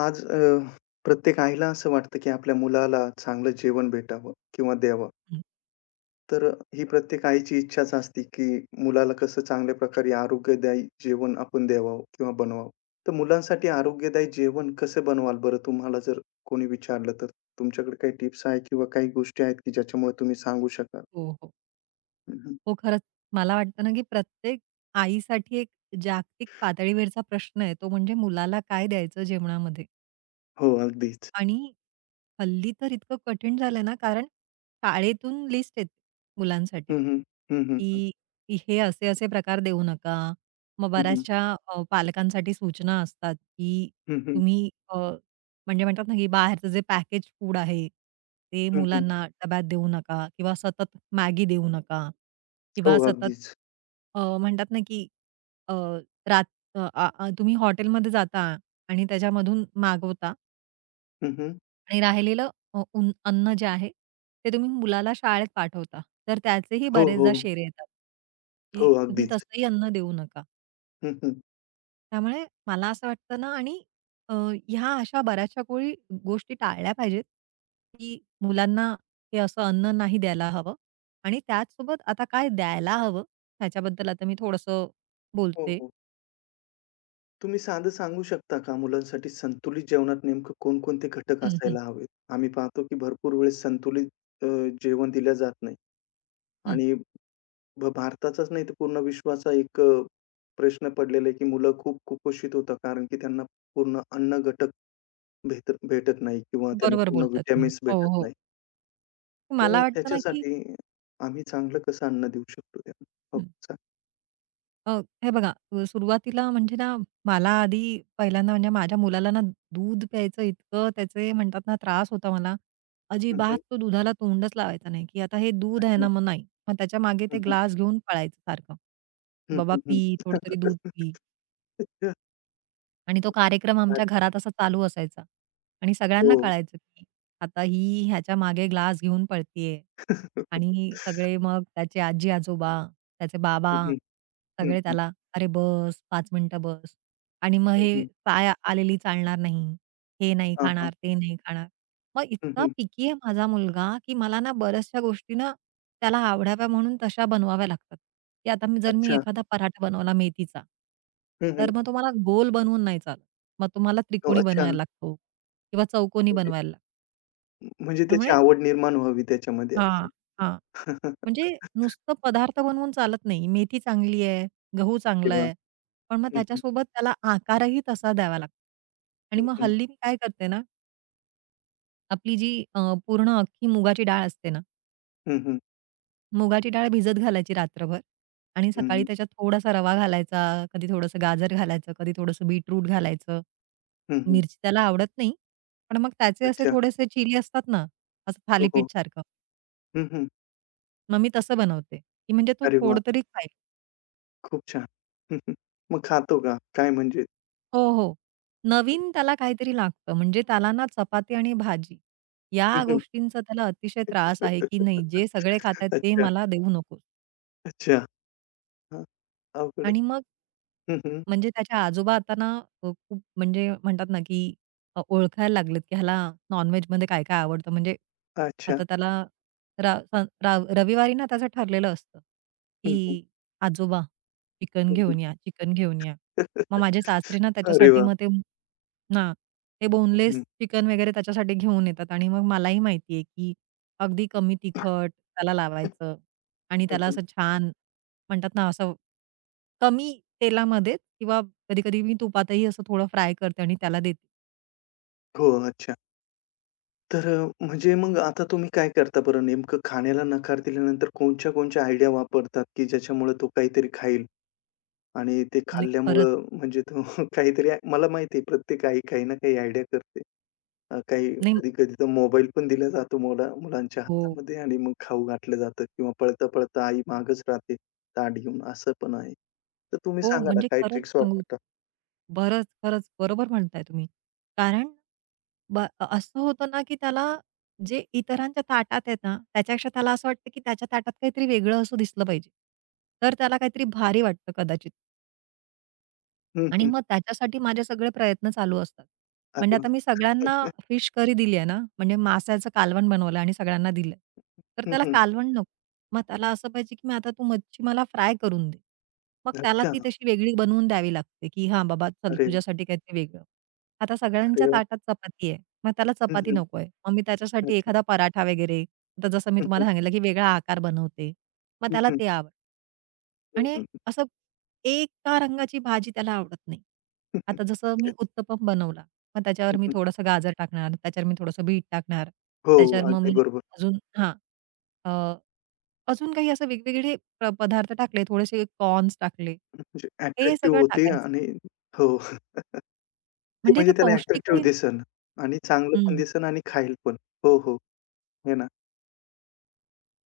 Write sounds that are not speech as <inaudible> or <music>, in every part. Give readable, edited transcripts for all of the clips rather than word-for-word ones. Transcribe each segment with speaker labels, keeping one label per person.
Speaker 1: आज प्रत्येक आईला असं वाटतं, की आपल्या मुलाला चांगलं जेवण भेटावं किंवा द्यावं.
Speaker 2: हं.
Speaker 1: तर ही प्रत्येक आईची इच्छाच असते, की मुलाला कसं चांगल्या प्रकारे आरोग्यदायी जेवण आपण द्यावं किंवा बनवावं. तर मुलांसाठी आरोग्यदायी जेवण कसं बनवाल बरं? तुम्हाला जर कोणी विचारलं तर? तुमच्याकडे काही टिप्स आहे किंवा काही गोष्टी आहेत, की ज्याच्यामुळे तुम्ही सांगू शकाल?
Speaker 2: हो, हो.
Speaker 1: हं,
Speaker 2: हो, खरंच. मला वाटतं ना, की प्रत्येक आईसाठी एक जागतिक पातळीवरचा प्रश्न आहे, तो म्हणजे मुलाला काय द्यायचं जेवणामध्ये?
Speaker 1: हो, अगदीच.
Speaker 2: आणि हल्ली तर इतकं कठीण झालंय ना, कारण शाळेतून लिस्ट येते मुलांसाठी,
Speaker 1: हं, हं. हं, हं, हं.
Speaker 2: की की हे असे-असे प्रकार देऊ नका. मग
Speaker 1: हं, हं.
Speaker 2: बऱ्याचशा पालकांसाठी सूचना असतात, की
Speaker 1: हं,
Speaker 2: तुम्ही म्हणजे म्हणतात ना, की बाहेरचं जे पॅकेज फूड आहे, ते मुलांना डब्यात देऊ नका किंवा सतत मॅगी देऊ नका
Speaker 1: हो,
Speaker 2: किंवा सतत
Speaker 1: अगदीच.
Speaker 2: म्हणतात ना, की अ, रात अ, आ, आ- तुम्ही हॉटेलमध्ये जाता आणि त्याच्यामधून मागवता.
Speaker 1: हं, हं.
Speaker 2: आणि राहिलेलं अन्न जे आहे, ते तुम्ही मुलाला शाळेत पाठवता. तर त्याचेही
Speaker 1: हो, हो.
Speaker 2: बरेचदा शेरे येतात,
Speaker 1: हो,
Speaker 2: की तुम्ही
Speaker 1: अगदीच.
Speaker 2: तसंही अन्न देऊ नका.
Speaker 1: हं, हं.
Speaker 2: त्यामुळे मला असं वाटतं ना आणि अ, ह्या अशा बऱ्याचशा गोष्टी टाळल्या पाहिजेत, की मुलांना हे असं अन्न नाही द्यायला हवं आणि त्याचसोबत आता काय द्यायला हवं, ह्याच्याबद्दल आता मी थोडंसं
Speaker 1: हो,
Speaker 2: बोलते.
Speaker 1: हो. तुम्ही साधं सांगू शकता का मुलांसाठी संतुलित जेवणात नेमकं कोणकोणते घटक
Speaker 2: हं, हं,
Speaker 1: असायला हवेत? आम्ही पाहतो की भरपूर वेळेस संतुलित अ, जेवण दिलं जात नाही
Speaker 2: हं.
Speaker 1: आणि भारताचाच नाही तर पूर्ण विश्वाचा एक प्रश्न पडलेला आहे की मुलं खूप कुपोषित होतात कारण की त्यांना पूर्ण अन्न घटक भेटत नाही किंवा त्यांना
Speaker 2: बरोबर
Speaker 1: पूर्ण
Speaker 2: बोलताय तुम्ही.
Speaker 1: व्हिटॅमिन्स
Speaker 2: हो,
Speaker 1: भेटत
Speaker 2: हो.
Speaker 1: नाही. तर
Speaker 2: मला वाटतं ना, की
Speaker 1: त्याच्यासाठी आम्ही चांगलं कसं अन्न देऊ शकतो त्यांना? हो, सांग.
Speaker 2: अ, हे बघा, सुरुवातीला म्हणजे ना, मला आधी पहिल्यांदा म्हणजे माझ्या मुलाला ना, दूध प्यायचं इतकं त्याचे म्हणतात ना, त्रास होता मला.
Speaker 1: हं, हं.
Speaker 2: अजिबात तो दुधाला तोंडच लावायचा नाही, की आता हे दूध आहे
Speaker 1: अच्छा.
Speaker 2: ना, मग नाही. मग त्याच्यामागे ते
Speaker 1: हं, हं.
Speaker 2: ग्लास घेऊन पळायचं सारखं, की
Speaker 1: हं,
Speaker 2: "बाबा
Speaker 1: हं, हं.
Speaker 2: पी, थोडं तरी दूध पी."
Speaker 1: <laughs> अच्छा.
Speaker 2: आणि तो कार्यक्रम
Speaker 1: भारी.
Speaker 2: आमच्या घरात असा चालू असायचा आणि सगळ्यांना
Speaker 1: हो.
Speaker 2: कळायचं, की आता ही ह्याच्या मागे ग्लास घेऊन पळतीये आणि सगळे मग त्याचे आजी-आजोबा, त्याचे बाबा
Speaker 1: हं, हं. हं,
Speaker 2: सगळे
Speaker 1: हं.
Speaker 2: त्याला, "अरे बस, पाच मिनिटं बस." आणि मग
Speaker 1: हं,
Speaker 2: हे,
Speaker 1: हं.
Speaker 2: "पाय आलेली चालणार नाही, हे नाही
Speaker 1: हां, हां.
Speaker 2: खाणार, ते नाही खाणार." मग
Speaker 1: हं,
Speaker 2: इतका
Speaker 1: हं.
Speaker 2: पिकी आहे माझा मुलगा, की मला ना बऱ्याचशा गोष्टी ना त्याला आवडाव्या म्हणून तशा बनवाव्या लागतात, की आता जर मी
Speaker 1: अच्छा.
Speaker 2: एखादा पराठा बनवला मेथीचा,
Speaker 1: हं, हं.
Speaker 2: तर मग तुम्हाला गोल बनवून नाही चालत. मग तुम्हाला
Speaker 1: हो,
Speaker 2: त्रिकोणी
Speaker 1: अच्छा.
Speaker 2: बनवायला लागतो किंवा चौकोनी
Speaker 1: म्हणजे
Speaker 2: बनवायला लागतो.
Speaker 1: म्हणजे त्याची
Speaker 2: त्यामुळे
Speaker 1: आवड निर्माण व्हावी त्याच्यामध्ये असं.
Speaker 2: हां, हां. म्हणजे
Speaker 1: <laughs>
Speaker 2: नुसतं पदार्थ बनवून चालत नाही. मेथी चांगली आहे, गहू
Speaker 1: अरे
Speaker 2: चांगला
Speaker 1: वाह!
Speaker 2: आहे, पण मग
Speaker 1: हं, हं.
Speaker 2: त्याच्यासोबत त्याला आकारही तसा द्यावा लागतो. आणि
Speaker 1: हं,
Speaker 2: मग
Speaker 1: हं.
Speaker 2: हल्ली मी काय करते ना, आपली जी पूर्ण अख्खी मुगाची डाळ असते ना,
Speaker 1: हं, हं.
Speaker 2: मुगाची डाळ भिजत घालायची रात्रभर आणि
Speaker 1: हं,
Speaker 2: सकाळी
Speaker 1: हं.
Speaker 2: त्याच्यात थोडासा रवा घालायचा, कधी थोडंसं गाजर घालायचं, कधी थोडंसं बीटरूट घालायचं.
Speaker 1: हं, हं.
Speaker 2: मिरची त्याला आवडत नाही, पण मग त्याचे असे
Speaker 1: अच्छा.
Speaker 2: थोडेसे चिली असतात ना, असं
Speaker 1: हो, हो.
Speaker 2: थालीपीठसारखं.
Speaker 1: हं, हं.
Speaker 2: मग मी तसं बनवते, की म्हणजे तो
Speaker 1: अरे वाह!
Speaker 2: थोडं तरी खाईल.
Speaker 1: खूप छान. हं, हं. मग खातो का? काय म्हणजे?
Speaker 2: हो, हो. नवीन त्याला काहीतरी लागतं. म्हणजे त्याला ना चपाती आणि भाजी
Speaker 1: हं,
Speaker 2: या
Speaker 1: हं.
Speaker 2: गोष्टींचा त्याला अतिशय त्रास आहे, की
Speaker 1: <laughs>
Speaker 2: नाही जे सगळे खातायत ते
Speaker 1: अच्छा,
Speaker 2: मला देऊ नकोस.
Speaker 1: अच्छा. हां. अवघड
Speaker 2: आणि मग
Speaker 1: आहे. हं, हं.
Speaker 2: म्हणजे त्याच्या आजोबा आता ना खूप म्हणजे म्हणतात ना, की ओळखायला लागलेत, की ह्याला नॉन-व्हेजमध्ये काय-काय आवडतं. म्हणजे
Speaker 1: अच्छा.
Speaker 2: आता त्याला रा स राव रविवारी ना त्याचं ठरलेलं असतं,
Speaker 1: हं, हं.
Speaker 2: की आजोबा चिकन
Speaker 1: हं, हं.
Speaker 2: घेऊन या, चिकन घेऊन या. मग माझे
Speaker 1: <laughs>
Speaker 2: सासरे ना
Speaker 1: अरे
Speaker 2: त्याच्यासाठी
Speaker 1: वाह!
Speaker 2: मग ते ना, ते
Speaker 1: हं,
Speaker 2: बोनलेस
Speaker 1: हं.
Speaker 2: चिकन वगैरे त्याच्यासाठी घेऊन येतात आणि मग मलाही माहिती की अगदी कमी तिखट त्याला लावायचं आणि
Speaker 1: हं,
Speaker 2: त्याला
Speaker 1: हं.
Speaker 2: असं छान म्हणतात ना असं कमी तेलामध्ये किंवा कधी-कधी मी तुपातही असं थोडं फ्राय करते आणि त्याला देते.
Speaker 1: हो, अच्छा. तर म्हणजे मग आता तुम्ही काय करता बरं? नेमकं खाण्याला नकार दिल्यानंतर कोणत्या-कोणत्या आयडिया वापरतात, की ज्याच्यामुळे तो काहीतरी खाईल आणि ते
Speaker 2: नाही. परत
Speaker 1: खाल्ल्यामुळं म्हणजे तो <laughs> काहीतरी मला माहिती आहे प्रत्येक आई काही ना काही आयडिया करते. काही
Speaker 2: नाही.
Speaker 1: कधी-कधी तर मोबाईल पण दिला जातो मुलांच्या
Speaker 2: हो,
Speaker 1: हातामध्ये आणि मग खाऊ घातलं जातं किंवा पळता-पळता आई मागच राहते ताट घेऊन, असं पण आहे. तर तुम्ही
Speaker 2: हो,
Speaker 1: सांगा ना
Speaker 2: म्हणजे
Speaker 1: काय
Speaker 2: खरंच
Speaker 1: ट्रिक्स
Speaker 2: सांगू,
Speaker 1: वापरता?
Speaker 2: खरंच बरोबर म्हणताय तुम्ही. कारण ब असं होतं ना, की त्याला जे इतरांच्या ताटात आहेत ना, त्याच्यापेक्षा त्याला असं वाटतं, की त्याच्या ताटात काहीतरी वेगळं असं दिसलं पाहिजे. तर त्याला काहीतरी भारी वाटतं कदाचित.
Speaker 1: हं,
Speaker 2: आणि
Speaker 1: हं.
Speaker 2: मग त्याच्यासाठी माझे सगळे प्रयत्न चालू असतात.
Speaker 1: अरे
Speaker 2: म्हणजे आता
Speaker 1: वाह!
Speaker 2: मी
Speaker 1: हं,
Speaker 2: सगळ्यांना
Speaker 1: हं. <laughs>
Speaker 2: फिश करी दिली आहे ना, म्हणजे माश्याचं कालवण बनवलं आणि सगळ्यांना दिलं. तर त्याला कालवण नको. मग त्याला असं पाहिजे, की मग आता तू मच्छी मला फ्राय करून दे. मग त्याला
Speaker 1: अच्छा.
Speaker 2: ती तशी वेगळी बनवून द्यावी लागते, की "हां बाबा, चल
Speaker 1: अरे,
Speaker 2: तुझ्यासाठी काहीतरी वेगळं." आता सगळ्यांच्या
Speaker 1: अरे वाह!
Speaker 2: ताटात चपाती आहे. मग त्याला
Speaker 1: हं,
Speaker 2: चपाती
Speaker 1: हं.
Speaker 2: नको आहे. मग मी त्याच्यासाठी
Speaker 1: अच्छा.
Speaker 2: एखादा पराठा वगैरे, आता जसं मी
Speaker 1: हं,
Speaker 2: तुम्हाला
Speaker 1: हं.
Speaker 2: सांगितलं, की वेगळा आकार बनवते. मग
Speaker 1: हं,
Speaker 2: त्याला
Speaker 1: हं.
Speaker 2: ते आवडतं.
Speaker 1: हं,
Speaker 2: आणि
Speaker 1: हं.
Speaker 2: असं एका रंगाची भाजी त्याला आवडत नाही. आता जसं मी उत्तपम बनवला, मग
Speaker 1: हं,
Speaker 2: त्याच्यावर मी
Speaker 1: हं.
Speaker 2: थोडंसं गाजर टाकणार, त्याच्यावर मी थोडंसं बीट टाकणार,
Speaker 1: हो,
Speaker 2: त्याच्यावर मग
Speaker 1: अगदी
Speaker 2: मी
Speaker 1: बरोबर.
Speaker 2: अजून हां. अ, अजून काही असं वेगवेगळे पदार्थ टाकले, थोडेसे कॉर्न्स टाकले.
Speaker 1: म्हणजे
Speaker 2: हे
Speaker 1: अट्रॅक्टिव्ह
Speaker 2: सगळं
Speaker 1: होते
Speaker 2: टाकायचं.
Speaker 1: आणि हो, ते
Speaker 2: म्हणजे
Speaker 1: म्हणजे
Speaker 2: ते
Speaker 1: त्याला अट्रॅक्टिव्ह
Speaker 2: पौष्टिकही
Speaker 1: दिसेल आणि चांगलं पण
Speaker 2: हं.
Speaker 1: दिसेल आणि खाईल पण. हो, हो. आहे ना.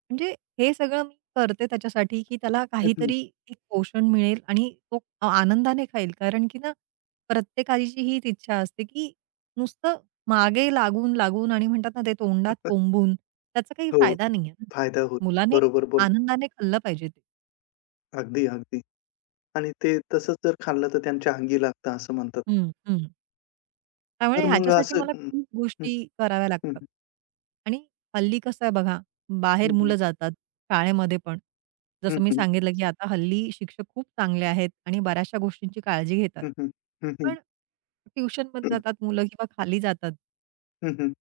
Speaker 2: म्हणजे हे सगळं मी करते त्याच्यासाठी, की त्याला
Speaker 1: हं, हं.
Speaker 2: काहीतरी एक पोषण मिळेल आणि तो आनंदाने खाईल. कारण की ना, प्रत्येकाची हीच इच्छा असते, की नुसतं मागे लागून, लागून आणि म्हणतात ना, ते तोंडात कोंबून त्याचा काही
Speaker 1: हो,
Speaker 2: फायदा नाहीये.
Speaker 1: फायदा होईल.
Speaker 2: मुलाने
Speaker 1: बरोबर बोललात.
Speaker 2: आनंदाने खाल्लं पाहिजे ते.
Speaker 1: अगदी, अगदी. आणि ते तसंच जर खाल्लं तर त्यांच्या अंगी लागतं असं म्हणतात.
Speaker 2: हं, हं.
Speaker 1: तर
Speaker 2: त्यामुळे
Speaker 1: मग
Speaker 2: ह्याच्यासाठी
Speaker 1: असं
Speaker 2: मला
Speaker 1: हं,
Speaker 2: खूप
Speaker 1: हं,
Speaker 2: गोष्टी कराव्या
Speaker 1: हं,
Speaker 2: लागतात. आणि हल्ली कसं आहे बघा, बाहेर
Speaker 1: हं, हं.
Speaker 2: मुलं जातात शाळेमध्ये पण.
Speaker 1: हं,
Speaker 2: जसं मी
Speaker 1: हं.
Speaker 2: सांगितलं, की आता हल्ली शिक्षक खूप चांगले आहेत आणि बऱ्याचशा गोष्टींची काळजी घेतात.
Speaker 1: हं, हं. हं, हं.
Speaker 2: पण ट्युशनमध्ये जातात मुलं किंवा खाली जातात,
Speaker 1: हं, हं.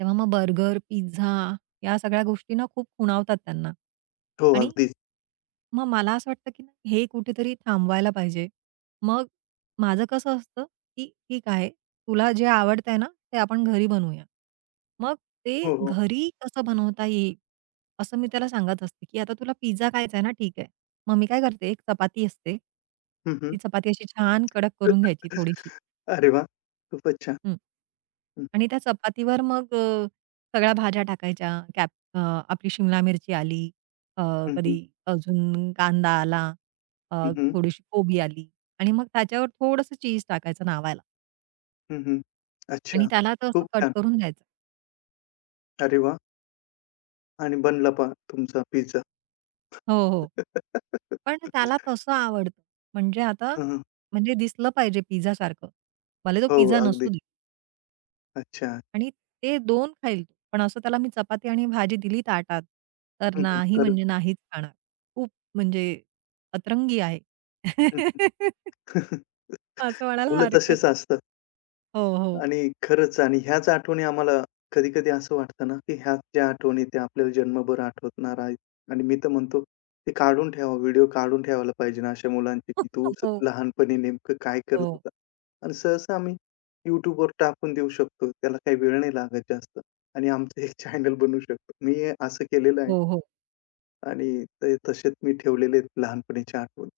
Speaker 2: तेव्हा मग बर्गर, पिझ्झा या सगळ्या गोष्टी खूप खुणावतात त्यांना.
Speaker 1: हो,
Speaker 2: आणि
Speaker 1: अगदीच.
Speaker 2: मग मला असं वाटतं, की हे कुठेतरी थांबवायला पाहिजे. मग माझं कसं असतं, की ठीक आहे, तुला जे आवडतंय ना, ते आपण घरी बनवूया. मग ते
Speaker 1: हो, हो.
Speaker 2: घरी कसं बनवता येईल, असं मी त्याला सांगत असते, की आता तुला पिझ्झा खायचा आहे ना, ठीक आहे. मग मी काय करते, एक चपाती असते.
Speaker 1: हं, हं.
Speaker 2: ती चपाती अशी छान कडक करून घ्यायची थोडीशी.
Speaker 1: अरे वाह! खूपच छान.
Speaker 2: आणि त्या चपातीवर मग सगळ्या भाज्या टाकायच्या. आपली शिमला मिरची आली, अ,
Speaker 1: हं,
Speaker 2: कधी
Speaker 1: हं.
Speaker 2: अजून कांदा आला, अ,
Speaker 1: हं, हं.
Speaker 2: थोडीशी कोबी आली आणि मग त्याच्यावर थोडंसं चीज टाकायचं नावायला,
Speaker 1: हं, हं.
Speaker 2: आणि
Speaker 1: अच्छा.
Speaker 2: त्याला तो असं
Speaker 1: खूप
Speaker 2: कट
Speaker 1: छान.
Speaker 2: करून द्यायचा.
Speaker 1: अरे वाह! आणि बनला पहा तुमचा पिझ्झा.
Speaker 2: हो, हो.
Speaker 1: <laughs>
Speaker 2: पण त्याला तसं आवडतं. म्हणजे आता
Speaker 1: हं, हं.
Speaker 2: म्हणजे दिसलं पाहिजे पिझ्झासारखं. भले तो
Speaker 1: हो,
Speaker 2: पिझ्झा
Speaker 1: अगदी.
Speaker 2: नसू दे.
Speaker 1: अच्छा.
Speaker 2: आणि ते दोन खाईल तो. पण असं त्याला मी चपाती आणि भाजी दिली ताटात, तर
Speaker 1: हं, हं.
Speaker 2: नाही
Speaker 1: तर
Speaker 2: म्हणजे नाहीच खाणार. खूप म्हणजे अतरंगी आहे.
Speaker 1: हं.
Speaker 2: <laughs>
Speaker 1: <laughs>
Speaker 2: असं म्हणायला
Speaker 1: मुलं
Speaker 2: हरकत
Speaker 1: तसेच असतात.
Speaker 2: हो, हो.
Speaker 1: आणि खरंच आणि ह्याच आठवणी आम्हाला कधी-कधी असं वाटतं ना, की ह्याच ज्या आठवणी त्या आपल्याला जन्मभर आठवणार आहेत. आणि मी तर म्हणतो ते काढून ठेवा, व्हिडिओ काढून ठेवायला पाहिजे ना अशा मुलांचे, की तू
Speaker 2: <laughs> हो,
Speaker 1: लहानपणी नेमकं काय करत
Speaker 2: हो,
Speaker 1: होता? आणि सहसा आम्ही YouTubeवर टाकून देऊ शकतो. त्याला काही वेळ नाही लागत जास्त आणि आमचं एक <laughs> चॅनल बनवू शकतो. मी हे असं केलेलं आहे.
Speaker 2: हो, हो.
Speaker 1: आणि ते तसेच मी ठेवलेले आहेत लहानपणीच्या आठवणी.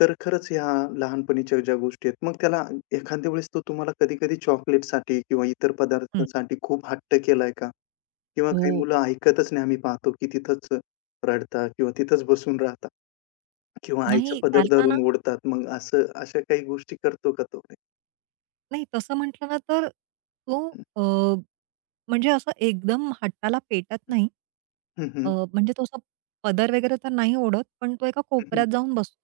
Speaker 1: तर खरंच ह्या लहानपणीच्या ज्या गोष्टी आहेत, मग त्याला एखाद्या वेळेस तो तुम्हाला कधी-कधी चॉकलेटसाठी किंवा इतर
Speaker 2: हं.
Speaker 1: पदार्थांसाठी खूप हट्ट केलाय का? किंवा
Speaker 2: हो.
Speaker 1: काही मुलं ऐकतच नाही आम्ही पाहतो, की तिथंच रडतात किंवा तिथंच बसून राहतात किंवा आईचं
Speaker 2: नाही
Speaker 1: पदर
Speaker 2: त्याला ना,
Speaker 1: धरून ओढतात. मग असं अशा काही गोष्टी करतो का तो?
Speaker 2: नाही तसं म्हटलं ना तर तो अ, म्हणजे असं एकदम हट्टाला पेटत नाही.
Speaker 1: हं,
Speaker 2: अ,
Speaker 1: हं.
Speaker 2: म्हणजे तो असा पदर वगैरे तर नाही ओढत, पण तो एका
Speaker 1: हं,
Speaker 2: कोपऱ्यात जाऊन बसतो.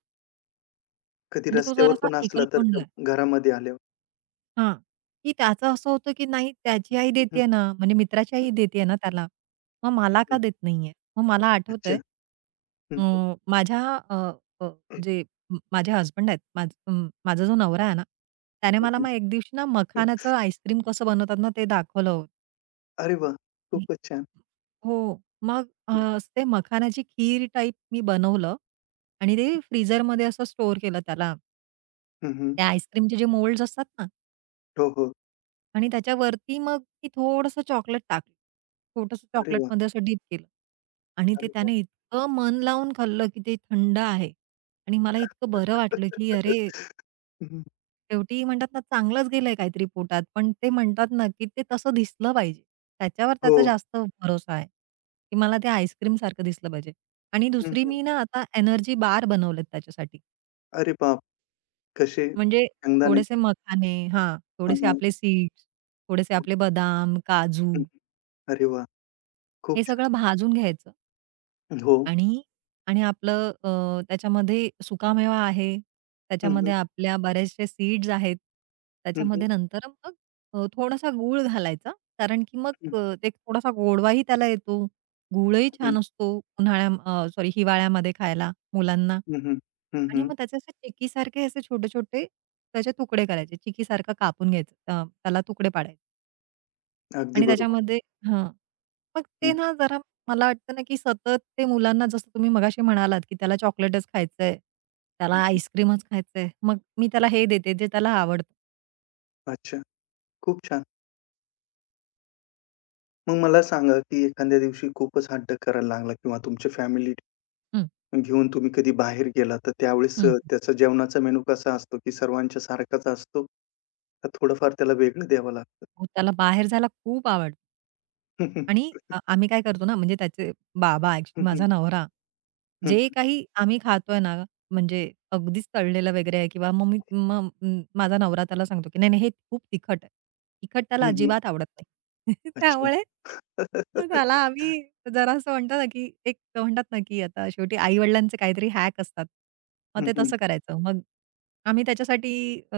Speaker 1: कधी
Speaker 2: म्हणजे तो
Speaker 1: रस्त्यावर
Speaker 2: जरासा
Speaker 1: पण असला तर का
Speaker 2: एकलकोंडा
Speaker 1: घरामध्ये आल्यावर?
Speaker 2: हां, की त्याचं असं होतं, की नाही त्याची आई
Speaker 1: हं, हं.
Speaker 2: देतेय ना, म्हणजे मित्राची आई देतेय ना त्याला, मग
Speaker 1: हं,
Speaker 2: मला का
Speaker 1: हं.
Speaker 2: देत नाहीये? मग मला
Speaker 1: अच्छा.
Speaker 2: आठवतंय अ, माझ्या अ, अ, जे माझे हसबंड आहेत, माझा जो नवरा आहे ना, त्याने
Speaker 1: हं,
Speaker 2: मला
Speaker 1: हं.
Speaker 2: मग एक दिवशी ना मखानाचं आईस्क्रीम कसं बनवतात ना ते दाखवलं होतं.
Speaker 1: अरे वाह! खूपच छान.
Speaker 2: हो, मग असं ते मखानाची खीर टाईप मी बनवलं आणि ते फ्रीझरमध्ये असं स्टोअर केलं त्याला.
Speaker 1: हं, हं.
Speaker 2: त्या आईस्क्रीमचे जे मोल्ड्स असतात ना,
Speaker 1: हो, हो.
Speaker 2: आणि त्याच्यावरती मग ती थोडंसं चॉकलेट टाकलं. छोटंसं
Speaker 1: अरे वाह!
Speaker 2: चॉकलेटमध्ये असं डीप केलं आणि ते
Speaker 1: अरे वाह!
Speaker 2: त्याने इतकं मन लावून खाल्लं, की ते थंड आहे आणि मला इतकं बरं वाटलं, की अरे,
Speaker 1: हं, हं.
Speaker 2: शेवटी म्हणतात ना, चांगलंच गेलंय काहीतरी पोटात. पण ते म्हणतात ना, की ते तसं दिसलं पाहिजे. त्याच्यावर त्याचा
Speaker 1: हो.
Speaker 2: जास्त भरोसा आहे, की मला ते आईस्क्रीमसारखं दिसलं पाहिजे. आणि
Speaker 1: हं,
Speaker 2: दुसरी
Speaker 1: हं.
Speaker 2: मी ना आता एनर्जी बार बनवलेत त्याच्यासाठी.
Speaker 1: अरे बाप! कसे?
Speaker 2: म्हणजे
Speaker 1: शेंगदाण्याचे
Speaker 2: थोडेसे मखाने हां,
Speaker 1: हां,
Speaker 2: थोडेसे
Speaker 1: हां.
Speaker 2: आपले सीड्स, थोडेसे आपले
Speaker 1: ओके.
Speaker 2: बदाम, काजू
Speaker 1: हं, अरे वाह! खूप
Speaker 2: हे
Speaker 1: छान.
Speaker 2: सगळं भाजून घ्यायचं
Speaker 1: हो.
Speaker 2: आणि आणि आपलं त्याच्यामध्ये सुकामेवा आहे,
Speaker 1: हं, हं.
Speaker 2: त्याच्यामध्ये आपल्या बऱ्याचशा सीड्स आहेत.
Speaker 1: हं, हं.
Speaker 2: त्याच्यामध्ये नंतर मग थोडासा गूळ घालायचा. कारण की मग
Speaker 1: हं,
Speaker 2: ते थोडासा गोडवाही त्याला येतो. गूळही
Speaker 1: हं.
Speaker 2: छान असतो उन्हाळ्या सॉरी, हिवाळ्यामध्ये खायला मुलांना.
Speaker 1: हं, हं. हं,
Speaker 2: आणि
Speaker 1: हं.
Speaker 2: मग त्याचे असे चिक्कीसारखे असे छोटे-छोटे त्याचे तुकडे करायचे. चिक्कीसारखं कापून घ्यायचं. त्याला तुकडे पाडायचे.
Speaker 1: अगदी
Speaker 2: आणि
Speaker 1: बरोबर.
Speaker 2: त्याच्यामध्ये हां. मग ते
Speaker 1: हं,
Speaker 2: ना जरा मला वाटतं ना, की सतत ते मुलांना जसं तुम्ही मगाशी म्हणालात, की त्याला चॉकलेटच खायचंय, त्याला
Speaker 1: हं, हं.
Speaker 2: आईस्क्रीमच खायचंय. मग मी त्याला हे देते जे त्याला आवडतं.
Speaker 1: अच्छा. खूप छान. मग मला सांगा, की एखाद्या दिवशी खूपच हट्ट करायला लागला किंवा तुमच्या फॅमिली
Speaker 2: हं,
Speaker 1: घेऊन तुम्ही कधी बाहेर गेला, तर त्यावेळेस
Speaker 2: हं, हं.
Speaker 1: त्याचा जेवणाचा मेनू कसा असतो, की सर्वांच्या सारखाच असतो? का थोडंफार त्याला वेगळं द्यावं लागतं?
Speaker 2: हो, त्याला बाहेर जायला खूप आवडतं
Speaker 1: हं, हं.
Speaker 2: आणि आम्ही काय करतो ना, म्हणजे त्याचे बाबा
Speaker 1: हं,
Speaker 2: ॲक्चुअली
Speaker 1: हं.
Speaker 2: माझा नवरा
Speaker 1: हं.
Speaker 2: जे काही आम्ही खातोय ना, म्हणजे अगदीच तळलेलं वगैरे आहे किंवा मग मी मग म माझा नवरा त्याला सांगतो, की "नाही, नाही, हे खूप तिखट आहे." तिखट त्याला
Speaker 1: हं,
Speaker 2: अजिबात आवडत नाही. <laughs>
Speaker 1: अच्छा.
Speaker 2: त्यामुळे त्याला
Speaker 1: <laughs>
Speaker 2: आम्ही जरा असं म्हणतो ना, की एक म्हणतात ना, की आता शेवटी आई-वडिलांचे काहीतरी हॅक असतात. मग
Speaker 1: हं,
Speaker 2: ते
Speaker 1: हं.
Speaker 2: तसं करायचं. मग आम्ही त्याच्यासाठी अ,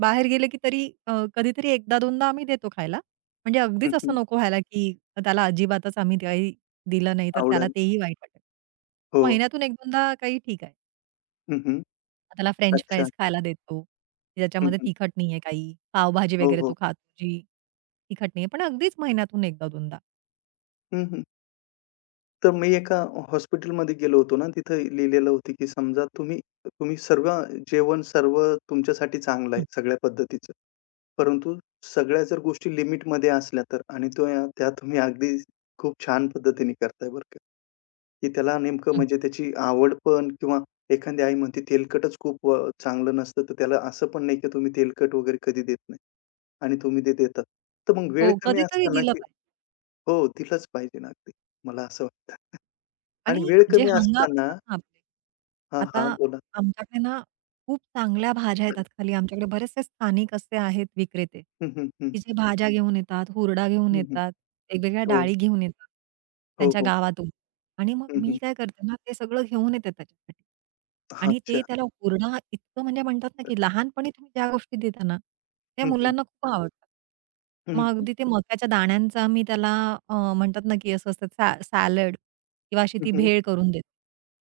Speaker 2: बाहेर गेले की तरी कधीतरी एकदा दोनदा आम्ही देतो खायला. म्हणजे
Speaker 1: हं,
Speaker 2: अगदीच असं
Speaker 1: हं.
Speaker 2: नको व्हायला, की त्याला अजिबातच आम्ही काही दिलं नाही तर त्याला
Speaker 1: आवडेल.
Speaker 2: तेही वाईट वाटेल.
Speaker 1: हो.
Speaker 2: महिन्यातून 1-2दा काही ठीक आहे.
Speaker 1: हं, हं.
Speaker 2: मग त्याला फ्रेंच
Speaker 1: अच्छा.
Speaker 2: फ्राईज खायला देतो.
Speaker 1: हं,
Speaker 2: ज्याच्यामध्ये
Speaker 1: हं.
Speaker 2: तिखट नाहीये काही. पावभाजी
Speaker 1: हो,
Speaker 2: वगैरे
Speaker 1: हो.
Speaker 2: तो खातो जी तिखट नाहीये. पण अगदीच महिन्यातून 1दा-2दा.
Speaker 1: हं, हं. तर मी एका हॉस्पिटलमध्ये गेलो होतो ना, तिथं लिहिलेलं होतं, की समजा तुम्ही तुम्ही सर्व जेवण सर्व तुमच्यासाठी चांगलं आहे,
Speaker 2: हं,
Speaker 1: सगळ्या पद्धतीचं. परंतु सगळ्या जर गोष्टी लिमिटमध्ये असल्या तर आणि तो या त्या तुम्ही अगदी खूप छान पद्धतीने करताय बरं का, की त्याला नेमकं
Speaker 2: हं.
Speaker 1: म्हणजे त्याची आवड पण किंवा एखादी आई म्हणते तेलकटच खूप चांगलं नसतं, तर त्याला असं पण नाही की तुम्ही तेलकट वगैरे कधी देत नाही आणि तुम्ही ते देतात. तर मग वेळ
Speaker 2: हो,
Speaker 1: कमी
Speaker 2: कधीतरी
Speaker 1: असताना
Speaker 2: दिलं
Speaker 1: की
Speaker 2: पाहिजे.
Speaker 1: हो, तिलाच पाहिजे ना अगदी, मला असं वाटतं आणि
Speaker 2: आणि
Speaker 1: वेळ
Speaker 2: जे
Speaker 1: कमी
Speaker 2: हंगाम
Speaker 1: असताना
Speaker 2: असतात ना आपले,
Speaker 1: हां,
Speaker 2: आता
Speaker 1: हां, बोला.
Speaker 2: आमच्याकडे ना खूप चांगल्या भाज्या येतात खाली. आमच्याकडे बरेचसे स्थानिक असे आहेत विक्रेते,
Speaker 1: हं, हं, हं,
Speaker 2: की जे भाज्या घेऊन येतात, हुरडा घेऊन
Speaker 1: हं, हं.
Speaker 2: येतात, वेगवेगळ्या
Speaker 1: हो,
Speaker 2: डाळी घेऊन येतात
Speaker 1: हो,
Speaker 2: त्यांच्या
Speaker 1: हो.
Speaker 2: गावातून. आणि मग
Speaker 1: हं,
Speaker 2: मी
Speaker 1: हं.
Speaker 2: काय करते ना, ते सगळं घेऊन येते त्याच्यासाठी. आणि
Speaker 1: अच्छा.
Speaker 2: ते त्याला हुरडा इतकं म्हणजे म्हणतात ना, की लहानपणी तुम्ही ज्या गोष्टी देता ना, त्या
Speaker 1: हं, हं.
Speaker 2: मुलांना खूप आवडतात.
Speaker 1: हं,
Speaker 2: मग
Speaker 1: हं.
Speaker 2: अगदी ते मक्याच्या दाण्यांचा मी त्याला म्हणतात ना, की असं असतं सॅलड किंवा अशी ती
Speaker 1: हं,
Speaker 2: भेळ करून देतो.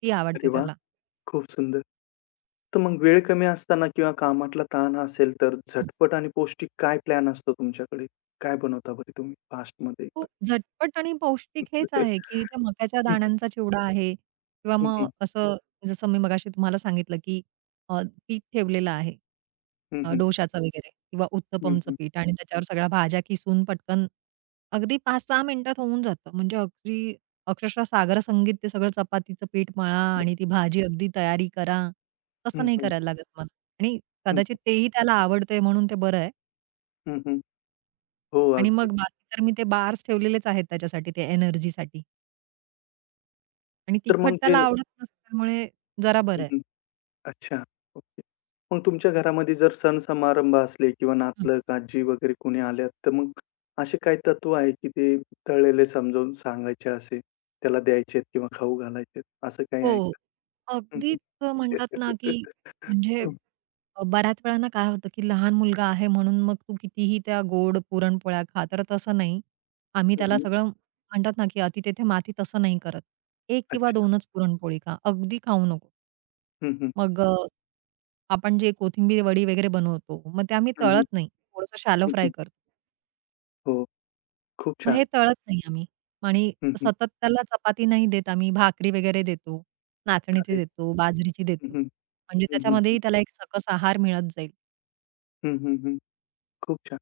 Speaker 2: ती
Speaker 1: अरे
Speaker 2: आवडते
Speaker 1: वाह!
Speaker 2: त्याला.
Speaker 1: खूप सुंदर. तर मग वेळ कमी असताना किंवा कामातला ताण असेल, तर
Speaker 2: हं.
Speaker 1: झटपट आणि पौष्टिक काय प्लॅन असतो तुमच्याकडे? काय बनवता बरं तुम्ही फास्टमध्ये
Speaker 2: खूप
Speaker 1: एकदम?
Speaker 2: झटपट आणि पौष्टिक हेच आहे,
Speaker 1: <laughs>
Speaker 2: की त्या मक्याच्या दाण्यांचा चिवडा आहे किंवा
Speaker 1: हं,
Speaker 2: मग
Speaker 1: हं.
Speaker 2: असं जसं मी मगाशी तुम्हाला सांगितलं, की अ, पीठ ठेवलेलं आहे.
Speaker 1: हं, हं.
Speaker 2: डोशाचं वगैरे किंवा
Speaker 1: हं,
Speaker 2: उत्तपमचं
Speaker 1: हं.
Speaker 2: पीठ आणि त्याच्यावर सगळ्या भाज्या किसून पटकन अगदी 5-6 मिनिटात होऊन जातं. म्हणजे अगदी अक्षरशः सागर संगीत ते सगळं चपातीचं पीठ मळा
Speaker 1: हं, हं.
Speaker 2: आणि ती भाजी अगदी तयारी करा. तसं
Speaker 1: हं,
Speaker 2: नाही करायला लागत मला आणि कदाचित तेही त्याला आवडतंय म्हणून ते बरं आहे.
Speaker 1: हो,
Speaker 2: आणि
Speaker 1: अगदी.
Speaker 2: मग बाकी तर मी ते बार्स ठेवलेलेच आहेत त्याच्यासाठी ते एनर्जीसाठी आणि
Speaker 1: तर
Speaker 2: तिखट
Speaker 1: मग हे
Speaker 2: त्याला आवडत नसल्यामुळे जरा
Speaker 1: हं,
Speaker 2: बरं आहे.
Speaker 1: हं. अच्छा. ओके. मग तुमच्या घरामध्ये जर सण समारंभ असले किंवा
Speaker 2: हं.
Speaker 1: नातलग, आजी वगैरे कोणी आल्या, तर मग असे काही तत्व आहे, की ते तळलेले समजावून सांगायचे असे, त्याला द्यायचे किंवा खाऊ घालायचे असं काही आहे
Speaker 2: हो,
Speaker 1: का?
Speaker 2: अगदीच म्हणतात ना,
Speaker 1: हं,
Speaker 2: की म्हणजे बऱ्याच वेळा ना काय होतं, की लहान मुलगा आहे म्हणून मग तू कितीही त्या गोड पुरणपोळ्या खा, तर तसं नाही. आम्ही
Speaker 1: हं,
Speaker 2: त्याला
Speaker 1: हं.
Speaker 2: सगळं म्हणतात ना, की "अति तेथे माती" तसं नाही करत. 1 किंवा
Speaker 1: अच्छा.
Speaker 2: 2च पुरणपोळी खा, अगदी खाऊ नको.
Speaker 1: हं, हं.
Speaker 2: मग आपण जे कोथिंबीर वडी वगैरे बनवतो, मग ते आम्ही
Speaker 1: हं, हं.
Speaker 2: तळत नाही, थोडंसं शॅलो
Speaker 1: हं,
Speaker 2: फ्राय
Speaker 1: हं.
Speaker 2: करतो.
Speaker 1: हो, खूप
Speaker 2: मग हे
Speaker 1: छान.
Speaker 2: तळत नाही आम्ही आणि
Speaker 1: हं, हं.
Speaker 2: सतत त्याला चपाती नाही देत आम्ही, भाकरी वगैरे देतो, नाचणीची
Speaker 1: अरे
Speaker 2: देतो, बाजरीची
Speaker 1: हं,
Speaker 2: देतो.
Speaker 1: हं.
Speaker 2: म्हणजे
Speaker 1: हं, हं, हं.
Speaker 2: त्याच्यामध्येही त्याला एक सकस आहार मिळत जाईल.
Speaker 1: हं, हं, हं. खूप छान.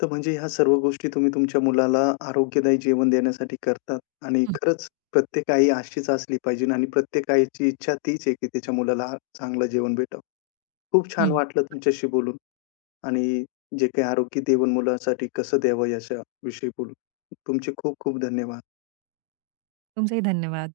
Speaker 1: तर म्हणजे ह्या सर्व गोष्टी तुम्ही तुमच्या मुलाला आरोग्यदायी जेवण देण्यासाठी करतात आणि
Speaker 2: हं,
Speaker 1: खरंच प्रत्येक आई अशीच असली पाहिजे आणि प्रत्येक आईची इच्छा तीच आहे, की तिच्या मुलाला चांगलं जेवण भेटावं. खूप छान
Speaker 2: हं.
Speaker 1: वाटलं तुमच्याशी बोलून आणि जे काही आरोग्य जेवण मुलासाठी कसं द्यावं याच्याविषयी बोलून. तुमचे खूप खूप धन्यवाद.
Speaker 2: तुमचेही धन्यवाद.